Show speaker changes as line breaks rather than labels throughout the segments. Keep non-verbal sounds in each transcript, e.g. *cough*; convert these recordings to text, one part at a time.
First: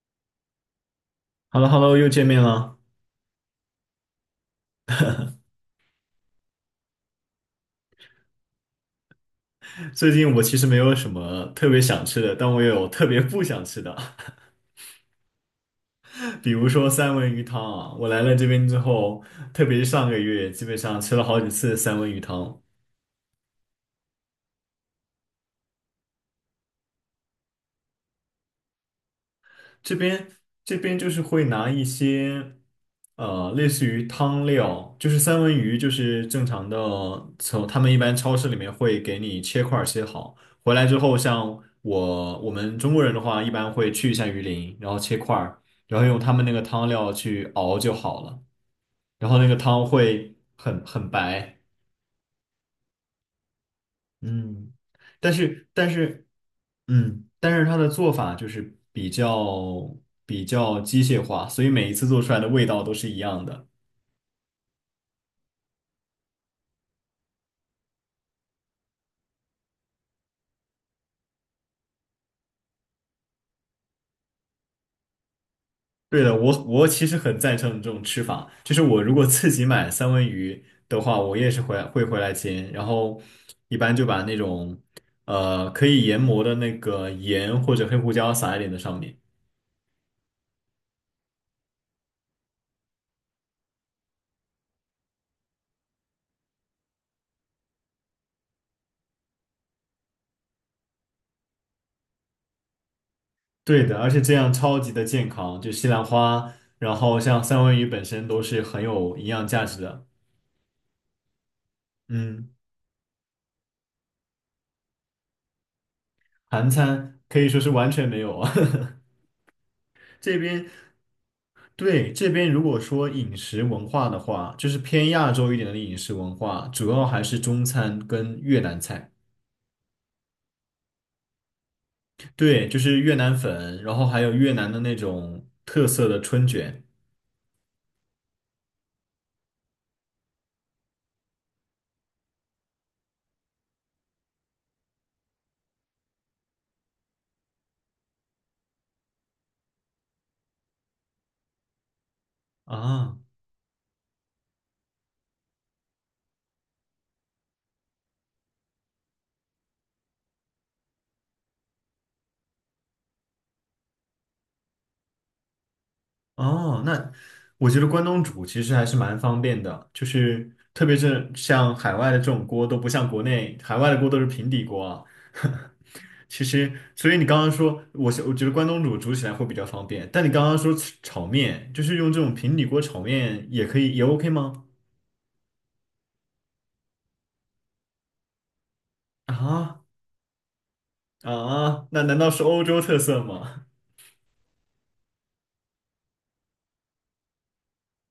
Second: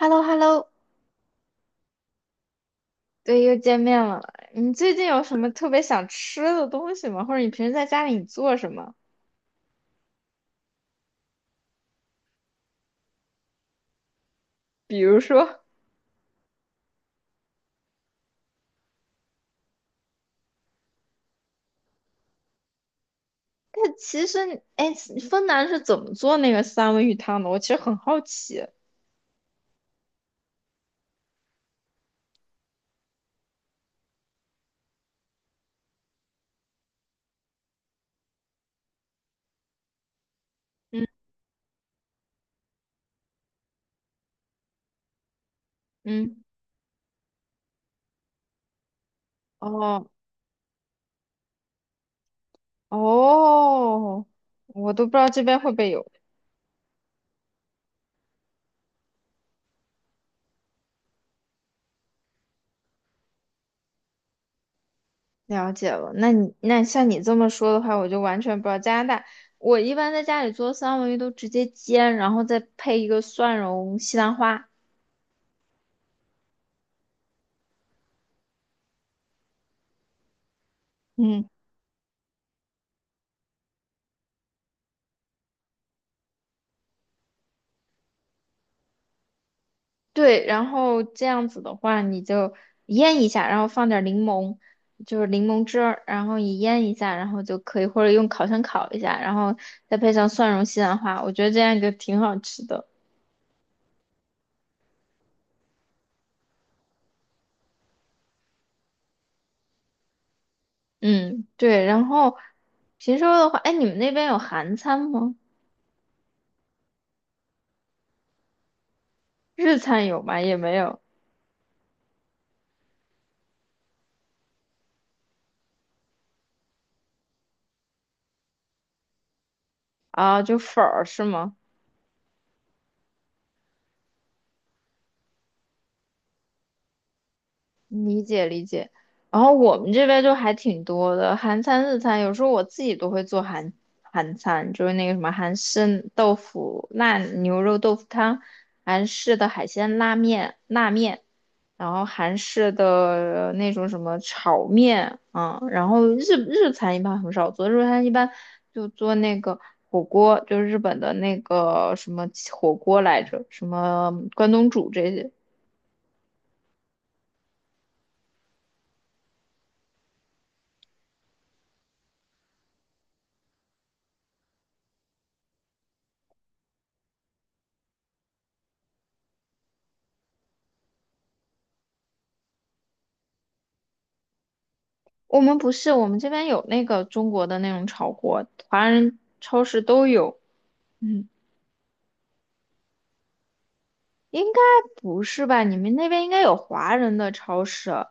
hello hello
h e l l o h e l l o 又见面了。
对，又见面了。你最近有什么特别想吃的东西吗？或者你平时在家里你做什么？
最近我其实没有什么特别想吃的，但我也有特别不想吃的，
比如说
*laughs* 比如说三文鱼汤啊。我来了这边之后，特别是上个月，基本上吃了好几次三文鱼汤。
*laughs*，但其实你，哎，芬兰是怎么做那个三文鱼汤的？我其实很好奇。
这边这边就是会拿一些类似于汤料，就是三文鱼，就是正常的，从他们一般超市里面会给你切块儿切好，回来之
嗯
后，我们中国人的话，一般会去一下鱼鳞，然后切块儿，然后用他
嗯，
们那个汤料去熬就好了，然后那个汤
哦
会很白，
哦，
嗯，
我都不知道
但
这边
是
会不会
但
有。
是嗯，但是它的做法就是比较机械化，所以每一次做出来的味道都是一样的。
了解了，那你那像你这么说的话，我就完全不知道加拿大。我一般在家里做三文鱼都直接煎，然后再配一个蒜蓉西兰花。
对的，我其实很赞成这种吃法，就是我如果自己买三文鱼的话，我
嗯。
也是回来煎，然后一般就把那种可以研磨的那个盐或者黑胡椒撒一点在上面。
对，然后这样子的话，你就腌一下，然后放点儿柠檬，就是柠檬汁儿，然后你腌一下，然后就可以，或者用烤箱烤一下，然后再配上蒜蓉西兰花，我觉得这样就挺好吃的。
对的，而且这样超级的健康，就西兰花，然后像三文鱼本身都是很有营养价值的。
嗯，对，然后
嗯。
平时的话，哎，你们那边有韩餐吗？
韩餐可以说是完全没有啊。
日餐
*laughs*
有
这
吗？也
边
没有
对这边如果说饮食文化的话，就是偏亚洲一点的饮食文化，主要还是中餐跟越南菜。
啊，就粉儿是吗？
对，就是越南粉，然后还有越南的那种特色的春卷
理解理解。然后我们这边就还挺多的，韩餐、日餐，有时候我自己都会做韩餐，就是那个什么韩式豆腐、辣牛肉豆腐汤，韩式的海鲜拉面、辣面，然后韩式
啊。
的那种什么炒面啊，然后日餐一般很少做，日餐一般就做那个火锅，就是日本的那个什么火锅来着，什么关东煮这些。
哦，那我觉得关东煮其实还是蛮方便的，就是特别是像海外的这种锅都不像国内，海外的锅都是平底锅啊。*laughs* 其实，所以你刚刚说，我觉得关东煮煮起来会比较方便，但你刚刚说吃炒面，就是用这种平底锅炒面也可以，也 OK 吗？
我们不是，我们这边有那个中国的那种炒锅，华人超市
啊
都有。嗯，
啊，那难道是欧洲特色吗？
应该不是吧？你们那边应该有华人的超市，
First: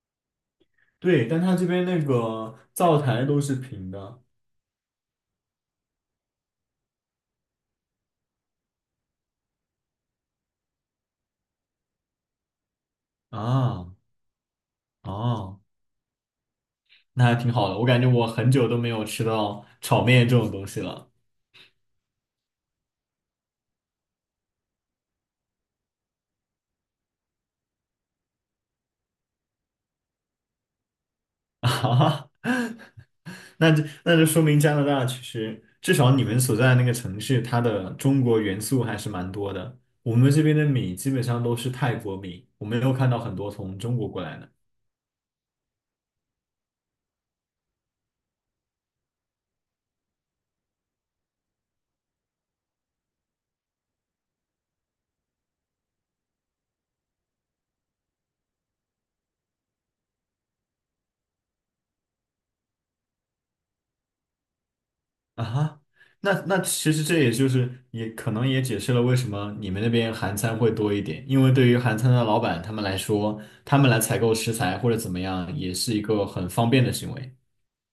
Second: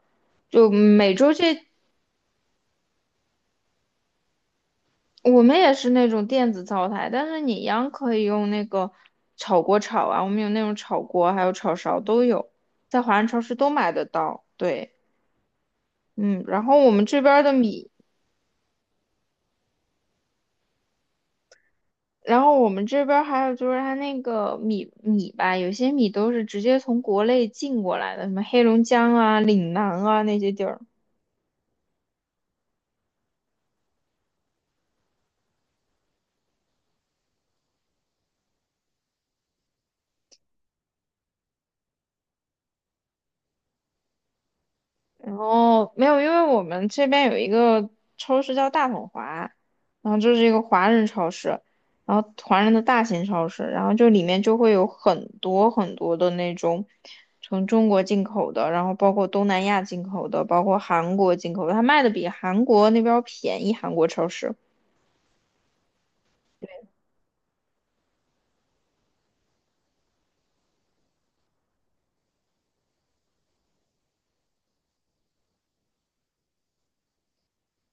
就
*laughs*
每
对，
周
但它
这
这边那个灶台都是平的
我们也是那种电子灶台，但是你一样可以用那个炒锅炒啊。我们有那种炒锅，还有炒勺都有，在华人超市都买
啊
得到。对，
哦。
嗯，然后我们这
那
边
还
儿
挺
的
好的，我
米。
感觉我很久都没有吃到炒面这种东西了。
然后我们这边儿还有就是它那个米吧，有些米都是直接从国内进过来的，什么黑龙江啊、岭南啊那些地儿。
*laughs* 啊那就说明加拿大其实至少你们所在的那个城市，它的中国元素还是蛮多的。我们这边的米基本上都是泰国米，我没有看到很多从中国过来的。
然后没有，因为我们这边有一个超市叫大统华，然后就是一个华人超市，然后华人的大型超市，然后就里面就会有很多很多的那种从中国进口的，然后包括东南亚进口的，包括韩国进口的，它卖的比韩国那边儿便宜，韩国超市。
啊哈，那其实这也就是也可能也解释了为什么你们那边韩餐会多一点，因为对于韩餐的老板他们来说，他们来采购食材或者怎么样，也是一个很方便的行为。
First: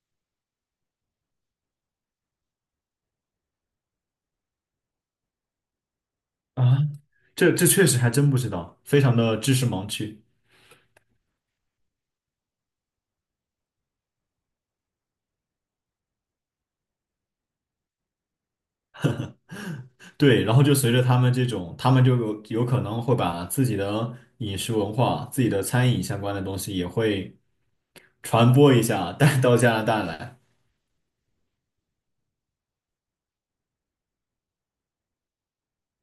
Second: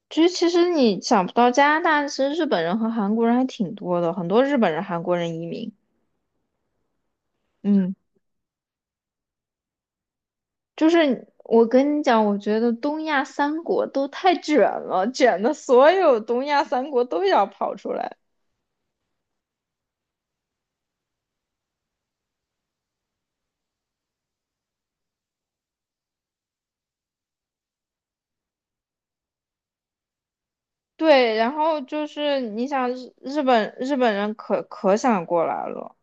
其实，其实你想不到，加拿大其实日本人和韩国人还挺多的，很多日本人、韩国人移民。
啊，这这确
嗯，
实还真不知道，非常的知识盲区。
就是我跟你讲，我觉得东亚三国都太卷了，卷的所有东亚三国都要跑出来。
对，然后就随着他们这种，他们就有可能会把自己的饮食文化、自己的餐饮相关的东西也会传播一下，带到加拿大来。
对，然后就是你想日本人可想过来了。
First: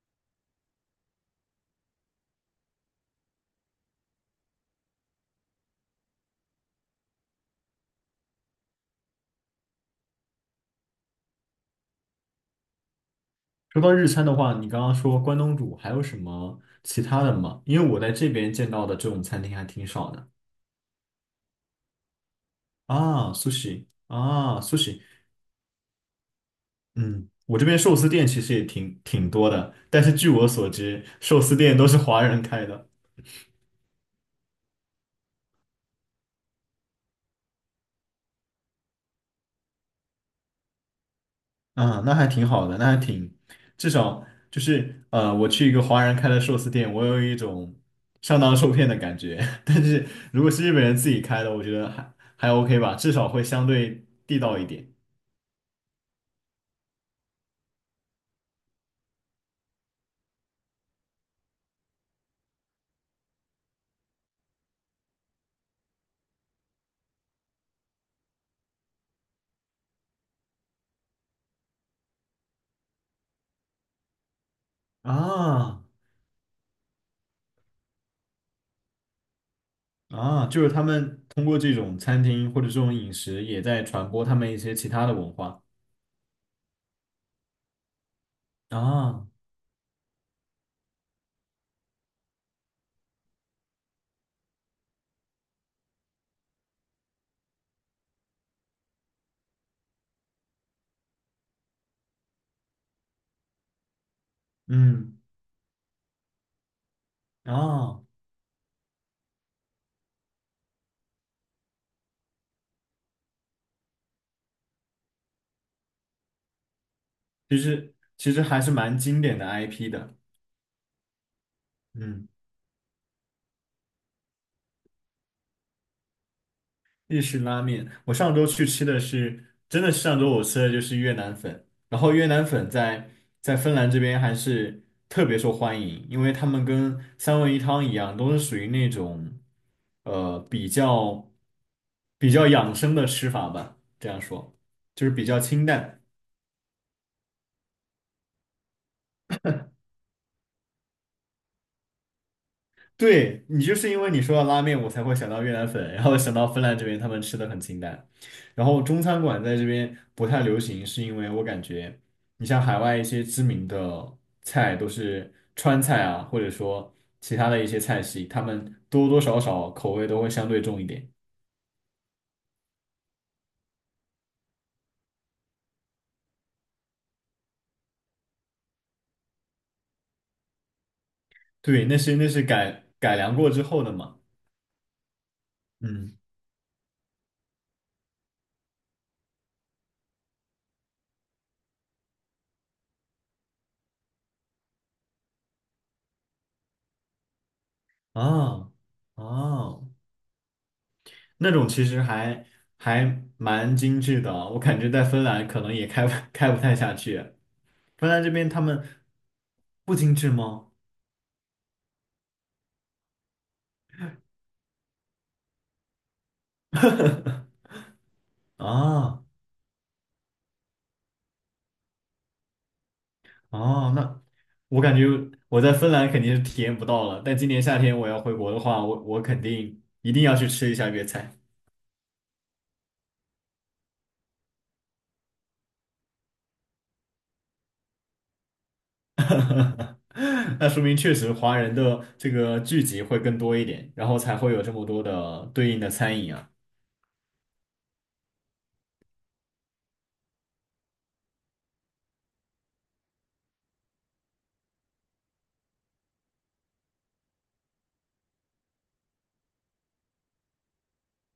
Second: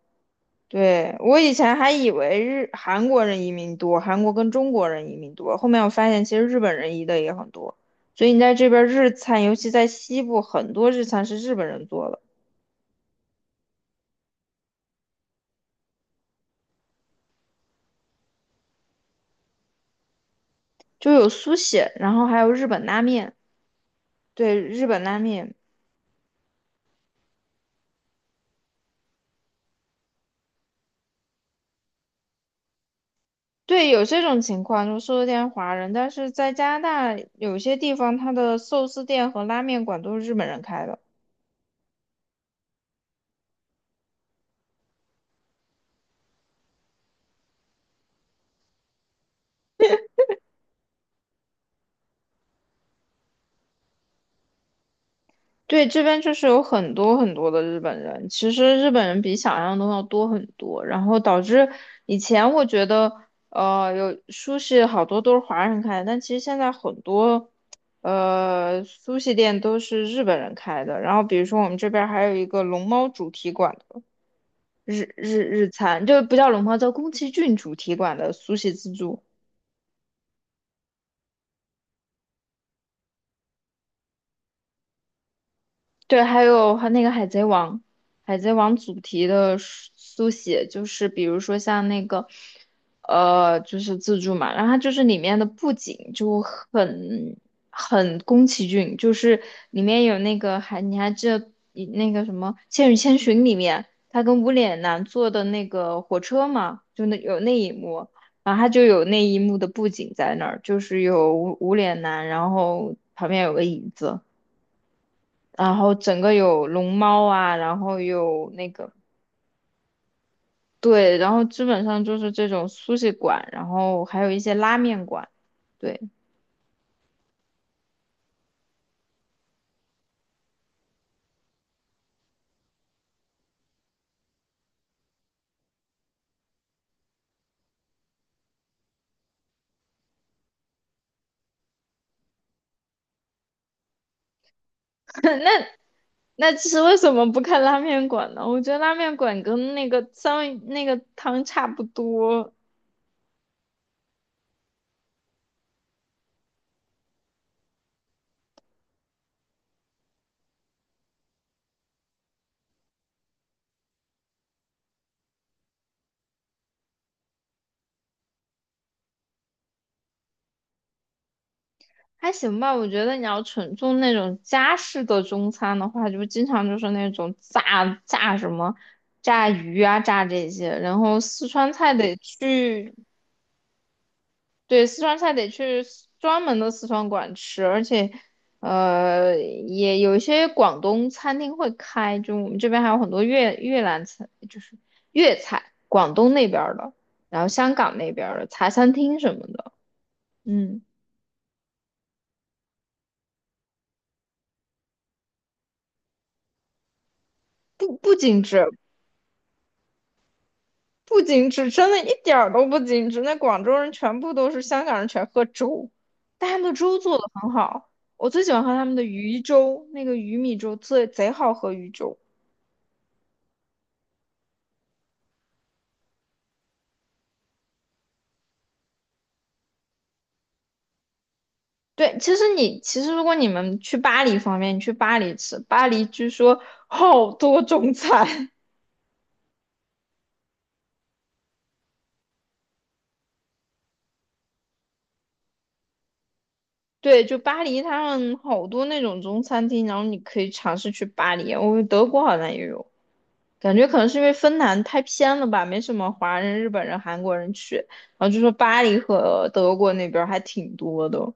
对，我以前还以为日韩国人移民多，韩国跟中国人移民多，后面我发现其实日本人移的也很多，所以你在这边儿日餐，尤其在西部，很多日餐是日本人做的，
说到日餐的话，你刚刚说关东煮，还有什么其他的吗？因为我在这边见到的这种餐厅还挺少的
就有苏写，然后还有日本拉
啊
面，
s u 啊
对，
s u
日本拉面，
嗯，我这边寿司店其实也挺多的，但是据我所知，寿司店都是华人开的。
对，有这种情况，就寿司店华人，但是在加拿大有些地方，它的寿司店和拉面馆都是日本人开的。
啊，那还挺好的，那还挺，至少就是我去一个华人开的寿司店，我有一种上当受骗的感觉。*laughs* 但是如果是日本人自己开的，我觉得还 OK 吧，至少会相对地道一点。
对，这边就是有很多很多的日本人，其实日本人比想象中要多很多，然后导致以前我觉得，有苏式好多都是华人开的，但其实现在很多，苏式店都是日本人开的。然后比如说我们这边还有一个龙猫主题馆的日日日
啊
餐，就不叫龙猫，叫宫崎骏主题馆的苏式自助。
啊，就是他们通过这种餐厅或者这种饮食，也在传播他们一些其他的文化。
对，还有和那个《海贼王》，《海贼王》主题
啊，
的书写，就是比如说像那个，就是自助嘛，然后它就是里面的布景就很宫崎骏，就是里面有那个还你还记得以那个什么《千与千寻》里面他跟无脸男
嗯，
坐的那个火车嘛，就那有那一
啊，
幕，然后他就有那一幕的布景在那儿，就是有无脸男，然后旁边有个椅子。然后整个有龙猫啊，
其
然
实
后
其实
有
还
那
是
个，
蛮经典的 IP 的。
对，然后基本上就
嗯。
是这种苏式馆，然后还有一些拉面馆，对。
日式拉面，我上周去吃的是，真的是上周我吃的就是越南粉，然后越南粉在芬兰这边还是特别受欢迎，因为他们跟三文鱼汤一样，都是属于那种呃比较比较养生的吃法吧，这样说，就是比较清淡。
那其实为什么不看拉面馆呢？我觉得拉面馆跟那个三文那个汤差不多，
对你就是因为你说到拉面，我才会想到越南粉，然后想到芬兰这边他们吃的很清淡，然后中餐馆在这边不太流行，是因为我感觉你像海外一些知名的菜都是川菜啊，或者说其他的一些菜系，他们多多少少口味都会相对重一点。
还行吧。我觉得你要纯做那种家式的中餐的话，就经常就是那种炸什么。炸鱼啊，炸这些，然后四川
对，
菜
那
得
是那是改
去
改良过之后的嘛。
对，四川菜得去
嗯，
专门的四川馆吃，而且，也有一些广东餐厅会开，就我们这边还有很多越南菜，就是粤菜，广东那边儿的，然后香港那边儿的茶
啊
餐厅什么的，
啊，
嗯，
那种其实还蛮精致的啊，我感觉在芬兰可能也开不开不太下去。
不
芬
不
兰这
精
边他
致，
们不精致吗？
不精致，真的一点儿都不精致。那广州人全部都是香港人，全喝粥，但他们的粥做的
*laughs*
很好，我最喜欢喝他们的
啊，
鱼粥，那个鱼米粥最贼好喝，鱼粥。
哦，那我感觉我在芬兰肯定是体验不到了，但今年夏天我要回国的话，我肯定一定要去吃一下粤菜。
对，其实你其实如果你们去巴黎方面，你去巴黎吃，巴黎据说 *laughs* 好多中餐。
*laughs* 那说明确实华人的这个聚集会更多一点，然后才会有这么多的对应的餐饮啊。
*laughs* 对，就巴黎他们好多那种中餐厅，然后你可以尝试去巴黎。我们德国好像也有，感觉可能是因为芬兰太偏了吧，没什么华人、日本人、韩国人去。然后就说巴黎和德国那边儿还挺多的，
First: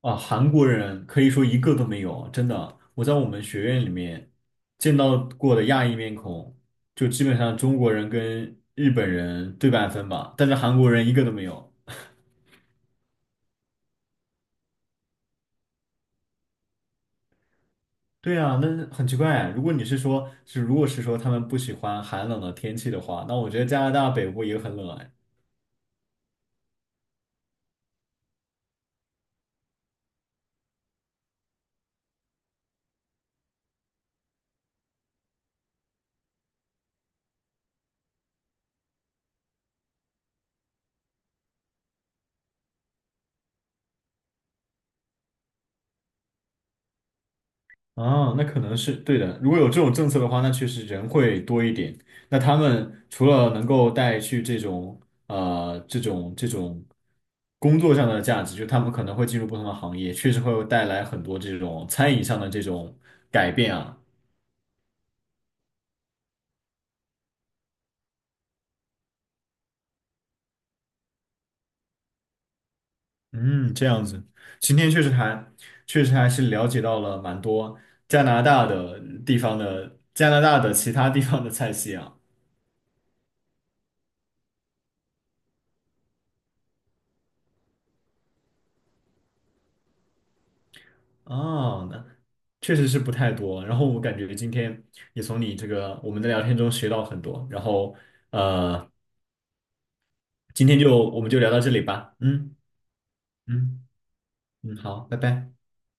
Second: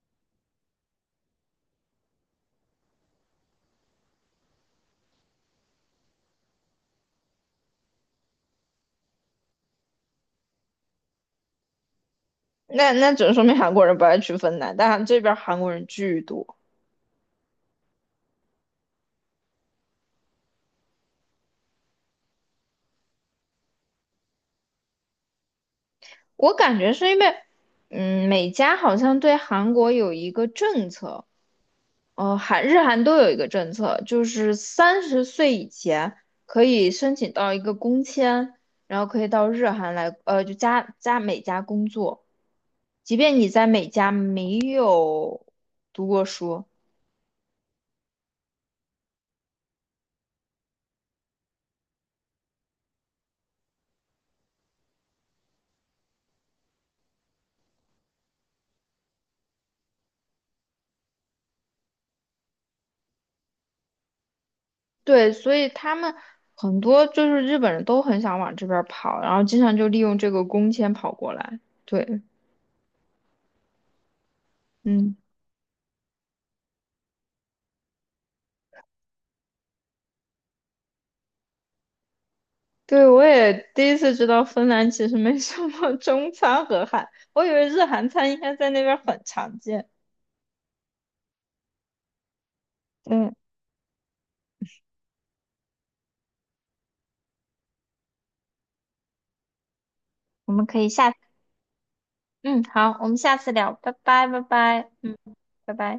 啊，韩国人可以说一个都没有，真的。我在我们学院里面见到过的亚裔面孔，就基本上中国人跟日本人对半分吧，但是韩国人一个都没有。
那那只能说明韩国人不爱去芬兰，但这边儿韩国人巨多。
对啊，那很奇怪啊。如果你是说，如果是说他们不喜欢寒冷的天气的话，那我觉得加拿大北部也很冷啊
我感觉是因为，嗯，美加好像对韩国有一个政策。韩日韩都有一个政策，就是30岁以前可以申请到一个工签，然后可以到日韩来，就加加美加工作，即便你在美加没有读过书，
啊，那可能是对的。如果有这种政策的话，那确实人会多一点。那他们除了能够带去这种这种工作上的价值，就他们可能会进入不同的行业，确实会带来很多这种餐饮上的这种改变啊。
对，所以他们很多就是日本人都很想往这边儿跑，然后经常就利用这个工签跑过来，对，
嗯，这样子，今天确实
嗯。
还确实还是了解到了蛮多加拿大的地方的加拿大的其他地方的菜系啊。
对，我也第一次知道芬兰其实没什么 *laughs* 中餐和韩，我以为日韩餐应该在那边儿很常见。
哦，那确实是不太
嗯，
多。然后我感觉今天也从你这个我们的聊天中学到很多。然后呃，
我们
今
可
天
以
就
下，
我们就聊到这里吧。嗯
嗯，好，我们下次聊，
嗯
拜拜，拜
嗯，
拜，
好，
嗯，
拜拜。
拜拜。